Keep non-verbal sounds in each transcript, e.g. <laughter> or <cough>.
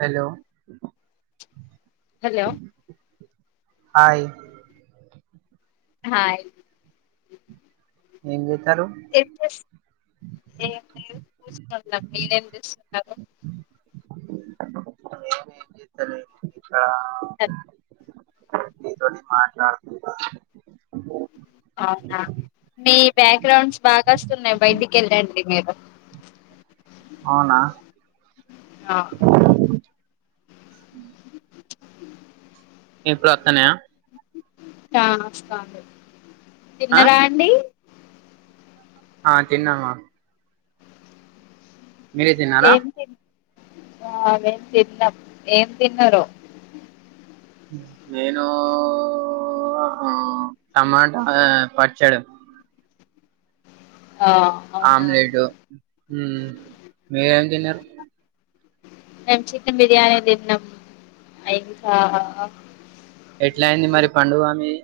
Hello hello hi hi ఏంజ ఎ ఫేష్ చూస్తున్నారు మీరు ఏంచేస్తున్నారు ఆ తోడి మాట్లాడుతు అవునా మీ బ్యాక్గ్రౌండ్ అవునా ఆ ఉ ఇప్పుడు వస్తున్నాయా ఆ వస్తాంది ఆ తిన్నరా అండి ఆ తిన్నమా మీరు తిన్నారా ఏం తిన్ ఆ మేం తిన్నాం ఏం తిన్నారో నేనూ ఊ టమాటా పచ్చడి ఆ అవునా ఆమ్లెట్ టు మ్ మీరు ఏం తిన్నారు మేం చికెన్ బిర్యానీ తిన్నాం అయికా ఎట్లా అయింది మరి పండుగ మీది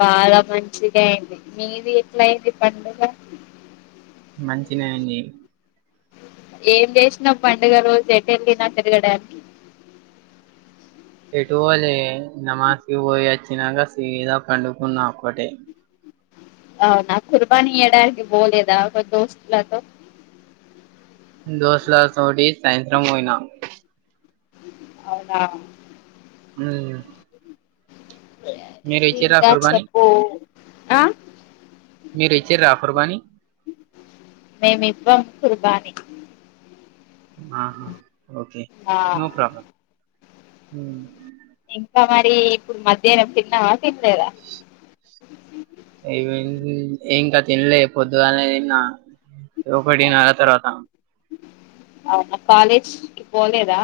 బాగా మంచిగా అయ్యింది మీది ఎట్లా అయింది పండుగ మంచినే అయ్యింది ఏం చేసినా పండుగ రోజు ఎటుఎల్లినా తిరగడానికి ఎటూ పోలే నమాజ్కి పోయి వచ్చినాక సీదా పండుకున్నా ఒక్కటే అవునా కుర్బానీ ఇయ్యాడానికి పోలేదా మి దోస్తులతో దోస్తుల తోటి సాయంత్రం పోయినా అవునా మ్ ఇంకా కుర్బానీ చెప్పు ఆ మీరిచ్చిర్ర ఆ కుర్బానీ మేమివ్వం కుర్బానీ ఆహా ఓకే ఆ నో ప్రాబ్లమ్ హమ్ ఇంకా మరీ ఇప్పుడు మధ్యాహ్నం తిన్నావా తినలేదా అయిపోం ఏ ఇంకా తినలే పొద్దుగాలనే తిన్నా ఒకటిన్నర తర్వాత అవునా కాలేజ్ కి పోలేదా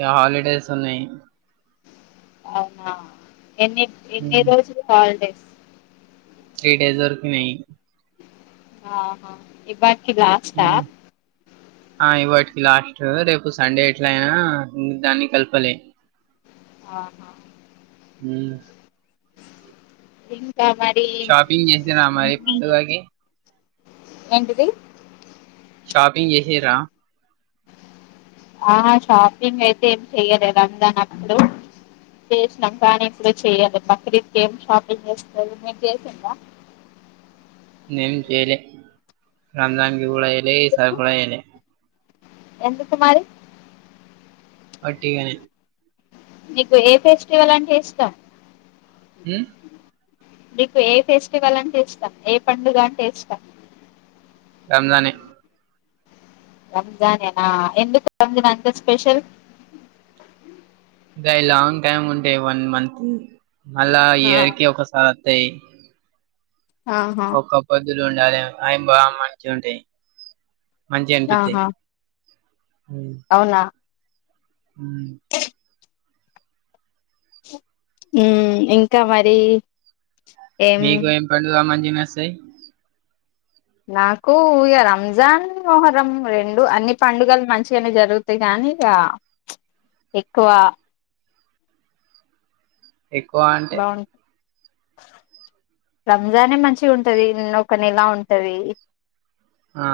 యా హాలిడేస్ ఉన్నాయ్ అవునా ఎన్ని ఎన్ని హ్మ్. రోజులు హాలిడేస్ త్రీ డేస్ వరకి నేన్ ఆహా ఇ బ ఊ ఆన్ని ఇవాటి లాస్ట్ రేపు సండే ఎట్లా అయినా దాన్ని కలపాలి ఆహా ఊ ఎం షాపింగ్ చేసారా మరి పండుగకి ఎంటిది షాపింగ్ చేసే రా ఆ షాపింగ్ అయితే ఏం చెయలేందానప్పుడు చేసినాం కానీ, ఇప్పుడు చెయ్యలే. బక్రీద్ కి ఏం షాపింగ్ చేస్తరు మీరు చేసిండ్ర. ఏం చేయలే రంజాన్ కూడాడ చేయలే ఈసరి ఎందుకు కూడ చేయలే ఎందుకు మారి పట్టి గనే నీకు ఏ ఫెస్టివల్ అంటే ఇష్టం హ్మ్ నీకు ఏ ఫెస్టివల్ అంటే ఇష్టం. ఏ పండుగ అంటే ఇష్టం. రంజాని రంజానేనా ఎందుకు రంజాన్ అంత స్పెషల్ ఇంకా లాంగ్ టైమ్ ఉంటాయి వన్ మంత్ మళ్ళా ఆ ఇయర్ కి ఒకసారి వత్తాయి ఆహా ఇల అయ బాగ మంచిగా ఉంటే మంచిగా అనిపిస్తే ఆహా అవునా ఊ ఉమ్ ఇంకా మరి ఏం మీకు ఎం పని ల మణి వినాసేయి నాకు ఇక రంజాన్ మోహరం రెండు అన్ని పండుగలు మంచిగానే జరుగుతాయి కానీ ఇక ఎక్కువ ఎక్కువ అంటే బాగుంట రంజానే మంచి ఉంటది నన్న ఒక నెలా ఉంటది ఆ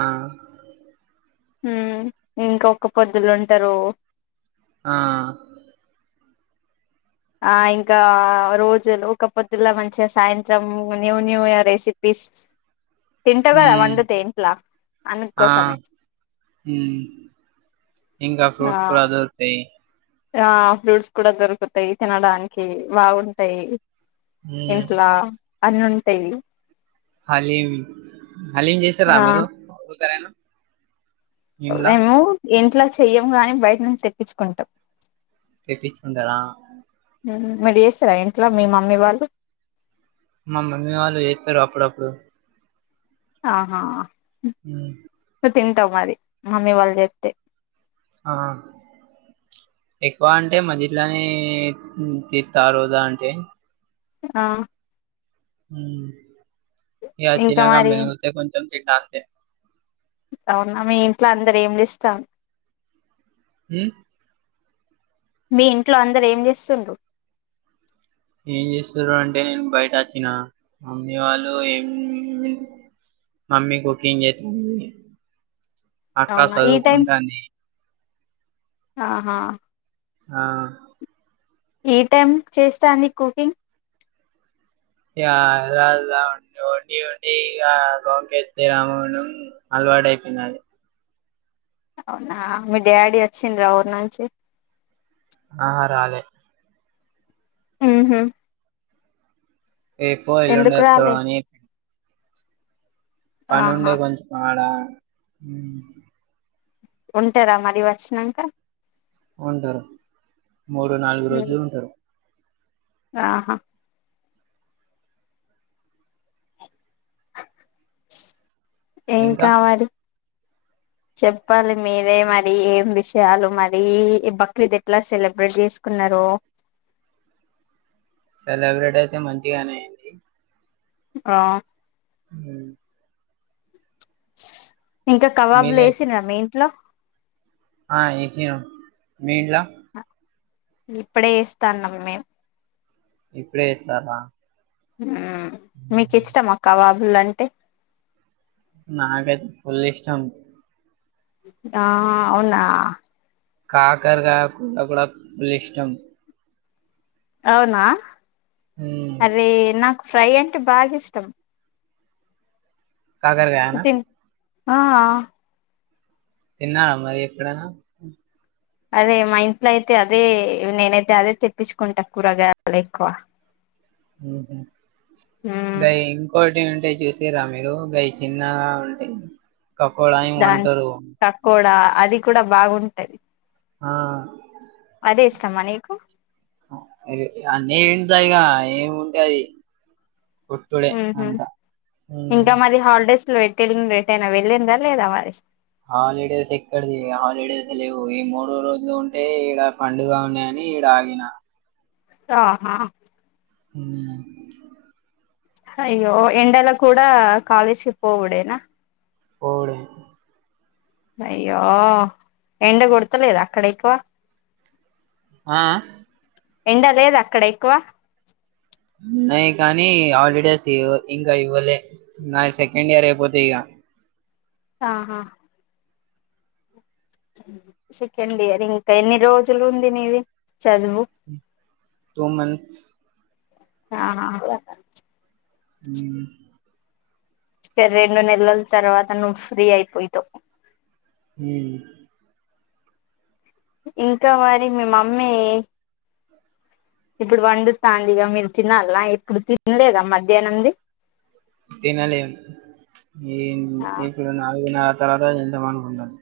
మ్మ్ ఇంకొక పొద్దులు ఉంటారు ఆ ఇంకా రోజులు ఒక పొద్దులో మంచిగా సాయంత్రం న్యూ న్యూ ఇయర్ రెసిపీస్ తింటావు కదా మ్మ్ వండుతే ఇంట్లా ఆ అందుకోసమే మ్మ్ ఇంకా ఆ ఫ్రూట్స్ కూడా దొరుకుతాయి ఆ ఫ్రూట్స్ కూడా దొరుకుతాయి తినడానికి బాగుంటయి ఉమ్ ఇంట్ల అన్నుంటై హలీం హలీంచేసిర ఆ మీరు ఒక్కసారైనా ఇంట్ల మేము ఇంట్లో చెయ్యం గాని బయట నుంచి తెప్పించుకుంటాం తెప్పించుకుంటార మీరు చేస్తారా ఇంట్లో మీ మమ్మీ వాళ్ళు మామమ్మీ వాళ్ళు వేస్తారు అప్పుడప్పుడు ఆహా హ్మ తింటాం మరి మమ్మీ వాళ్ళు చేస్తే ఆ ఎక్కువ అంటే మది ఇట్లోని తీస్తా రోజా అంటే ఆ హ్మ ఇగ ఇంకా తినగా మరి మలుగుతే కొ <unintelligible> అవునా మీ ఇంట్లో అందరు ఏం చేస్తాం మ్మ్ మీ ఇంట్లో అందరుూ ఏం చేస్తుంరు ఏం చేస్తారు అంటే నేను బయట వచ్చినా మమ్మీ వాళ్ళు ఏం మమ్మీ కుకింగ్ చేస్తా అవునా ఈ టైం ఆహా ఆ ఏ టమ్ చేస్తాంది కుకింగ్ ఇగ అలా అలా విండి వొండి ఇగా అలవాడైయిపోయినది అవునా మీ డాడీ వచ్చిండ్రా వుర్ నుంచి ఆహా రాలే మ్మ్ హ్మ్ రేపో ఎల్లుండో వస్తాడు రాలే అని పని ఉండే ఆహా కొంచెం ఆడ హ ఉంటారా మర వచ్చినాక ఉంటారు మూడు నాలుగు ఉమ్ రోజులు ఉంటారు ఆహా ఏం ఇంకా కావాలి చెప్పాలి మీరే మరి ఏం విషయాలు మరి బక్రీద్ ఎట్లా సెలబ్రేట్ చేసుకున్నారు సెలబ్రిటీ అయితే మంచిగానేయండి ఆ హ్మ ఇంకా కబబులు మీరే వేసిరా మీ ఇంట్లో ఆ వేసిరు మీ ఇంట్లా ఇప్పుడే ఇస్తాన్నాం మేము ఇప్పుడే వేస్తారా మీకు ఇష్టంమా కావాబ్ ళంటే నాకాతే ఫుల్ ఇష్టం ఆ అవునా కాకర్ కాయ కూర కూడా ఫుల్ ఇష్టం అవునా ఉమ్, అరే నాకు ఫ్రై అంటే బాగా ఇష్టం కాకర్కాయన తిన్ ఆ తన్నా మరి ఎ ఇక్కడనా అదే మా ఇంట్లో అయితే అదే నేనైతే అదే తెప్పించుకుంటా కూరగాయాలు ఎక్కువ మ్మ్ హ్మ్ ఉమ్ అదయ ఇంకోటి ఏంటి అంటే చూసారా మీరు గయ చిన్నగా ఉంటే కకోడాయి దాని వంటరు పకోడా అది కూడా బాగుంటది ఆ అదే ఇష్టమ్మా నీకు అన్నీ ఏంటంటాయిగా ఏమి ఉంటేది కొటుడే ఉహు అంతా వెట్టటిలి రట్టైనా వెళ్ిందా లేదా మరి హాలిడేస్ ఎక్కడిది హాలిడేస్ లేవు ఈ మూడు రోజులు ఉంటే ఈడ పండుగ ఉన్నాయని ఈడ ఆగిన ఆహా మ్మ్ అయ్యో ఎండలా కూడా కాాలేజ్కి పోవుడేనా పోవుడే అయ్యో ఎండ కొడతలేద అక్కడ ఎక్కువ ఆ ఎండ లేద అక్కడ ఎక్కువ ఉన్నయి కానీ హాలిడేస్ ఇంకా ఇవ్వలే నా సెకండ్ ఇయర్ అయిపోతే ఇక ఆహా సెకండ్ ఇయర్ ఇంకా ఎన్ని రోజులు ఉంది నీది చదువు టూ మంత్స్ ఆా హ రెండు నెలల తర్వాత నువ్వు ఫ్రీ అయిపోయితావు హ ఇంకా మరి మీ మమ్మీ ఇప్పుడు వండుతాంది ఇగ మీరు తినాలా ఇప్పుడు తినలేదా మధ్యాహ్నంది తినలేదు ఏ ఆ ఇప్పుడు నలుగు నాలు తరవాతా నింతమా ఉండది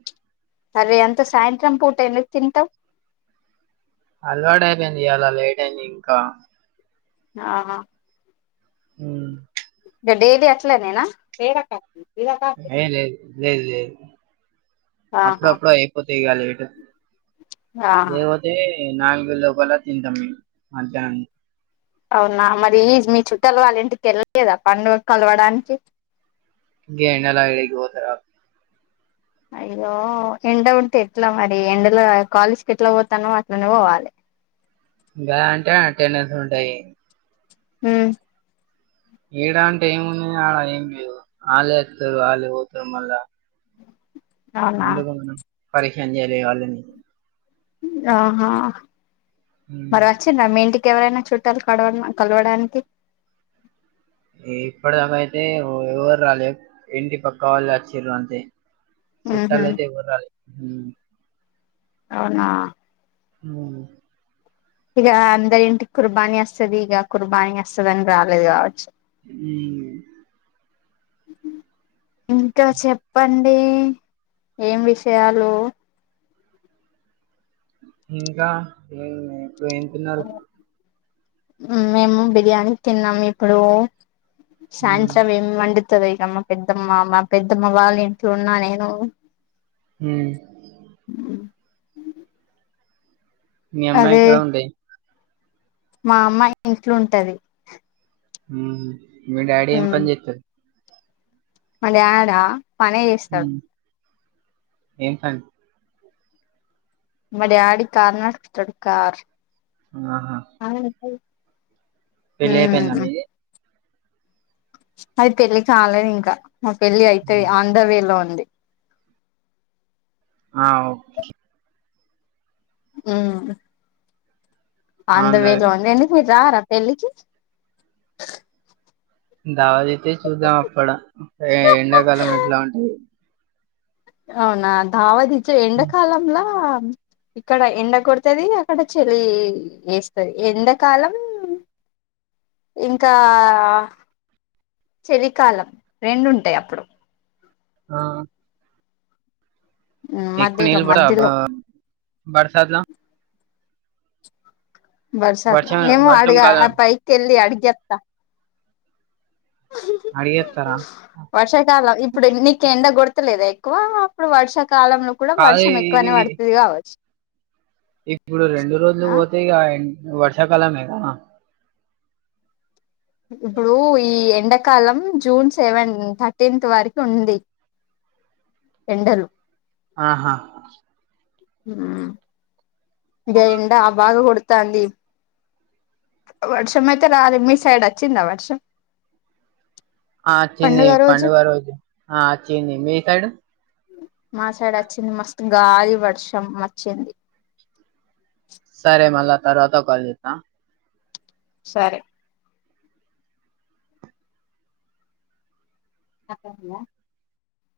సరే అంత సాయంత్రం పూట ఎందుకు తింటావు అలవాటు అయిపోయింది ఇయ్యాల లెట్ అయిపోయేది ఇంకా ఆా హ ఇగ డైలీ అట్లనేనా అ లేదు లేదు లేదు ఆహా అప్పుడప్పుడు ఏ ప దిగ లేట్ ఆ ఏ మ నాలుగు లోపల తింటాం మధ్యాహ్నం అవునా మరి ఈ మీ చుట్టల వాళ్ళ ఇంటికి వెళ్ళలేదా పండుగ కలవడానికి గి ఎండల ఎడికి పోతారాలు అయ్యో ఎండ ఉంటే ఎట్లా మరి ఎండలో కాలేజ్ కి ఎట్లా పోతానో అట్లనే పోవాలి ఇంకా అంటే అటెండెన్స్ ఉంటాయి హ ఏడ అంటే ఏముంది అడ ఏం లేరు వాలే ఎస్తారు వాళ్ళే పోతారు మళ్ళా అవునా ఎందుకు మనం పరేషాన్ చేయల్లే వాళ్ళను ఆహా ఉమ్. మరి వచ్చి ర మీంటికి ఎవరైనా చుట్టాలు కడవ కలవడానికి ఇప్పటిదాక అయితే ఎవరు రాలే ఇంటి పక్కా వాళ్ళు వచిర్రు అంతే ఉహు చుట్టలయితే ఎవ్వలు రాలె అవునా హుమ్ ఇక అందరి ఇంటికి కుర్బానీ వస్తది ఇగ కుర్బానీ వస్తదని రాలేదు కావచ్చు హుమ్ ఇంక చెప్పండి ఏం విషయాలు ఇంకా హుమ్ ఇప్పుడు ఏం తిన్నారు మేము బిర్యానీ తిన్నాము ఇప్పుడూ ఉమ్. సాయంత్రం ఏం వండ్ తది మా పెద్దమ్మ మా పెద్దమ్మ వాళ్ళ ఇంట్లో ఉన్నా నేను హుమ్ ఉ మీ అమ్మా ఎక్కడ ఉంది మా అమ్మాయి ఇంట్లుంటది హుమ్ మీ డాడీ ఏం పన్ చెత్తడు మ డాడ్ ఆ పనే చేస్తడు హ్మ్ ఏం పన్ మా డాడీ కార్ నడుపుతాడు కార్ ఆహా అ పెళ్ళి అయిపోయిందా మీది నాది పెళ్ళి కాలేద్ ఇంక మా పెళ్లిఅయితే ఉమ్. ఆన్ ద వే లో ఉన్ డి ఆ ఓకే హుమ్ ఆ ఆన్ ద వే ఉన్నది. లో ఉందండీ మీరు రార పెళ్ళికి దావతైతే చూద్దాం అప్పుడ ఇగ ఎండాకాలం ఎట్లా ఉంటది అవునా ధావత్ ఇ ఎండాకాలంలా ఇక్కడ ఎండ కొడుతది అక్కడ చలీ ఏస్తది ఎండాకాలం ఇంకా చలి కాలం రెండు ఉంటాయ్ అప్పుడు ఆ ఎక్కువ మధ్యలో నీళ్లు బడవా బా మధ్యలో బడ్ సద్లా బర్సాద్లా వర్షం ఏమో వర్షం అడగ ఆ కాలం పైక్ ఎల్లి అడి చెప్త అడిగేత్తరా? వర్షాకాలం ఇప్పుడు నీకెండ గొడుతు త్ లేదా ఎక్కువ అప్పుడు వర్షప్ కాలంలో కూడా కాదు ఈ వర్షం ఎక్కువనే పడుతది కావచ్చు ఇప్పుడు రెండు రోజులు ఆ పోతే ఈగయన్ మ్మ్ వర్షాకాలం <unintelligible> ఇప్పుడు ఈ ఎండాకాలం జూన్ సెవెన్ థర్టీన్త్ వారికి ఉంది ఎండలు ఆహా మ్మ్ ఇగ ఎండ బాగా కొడుతంది వర్షం అయితే రాలే మీ సైడ్ వచ్చిందా వర్షం ఆ వచ్చింది పండుగ రోజు ఆ వచ్చింది మీ సైడ్ మా సైడ్ వచ్చింది మస్తు గాలి వర్షం వచ్చింది సరే మళ్ళ తర్వాత కాల్ చెత్త సరే <unintelligible>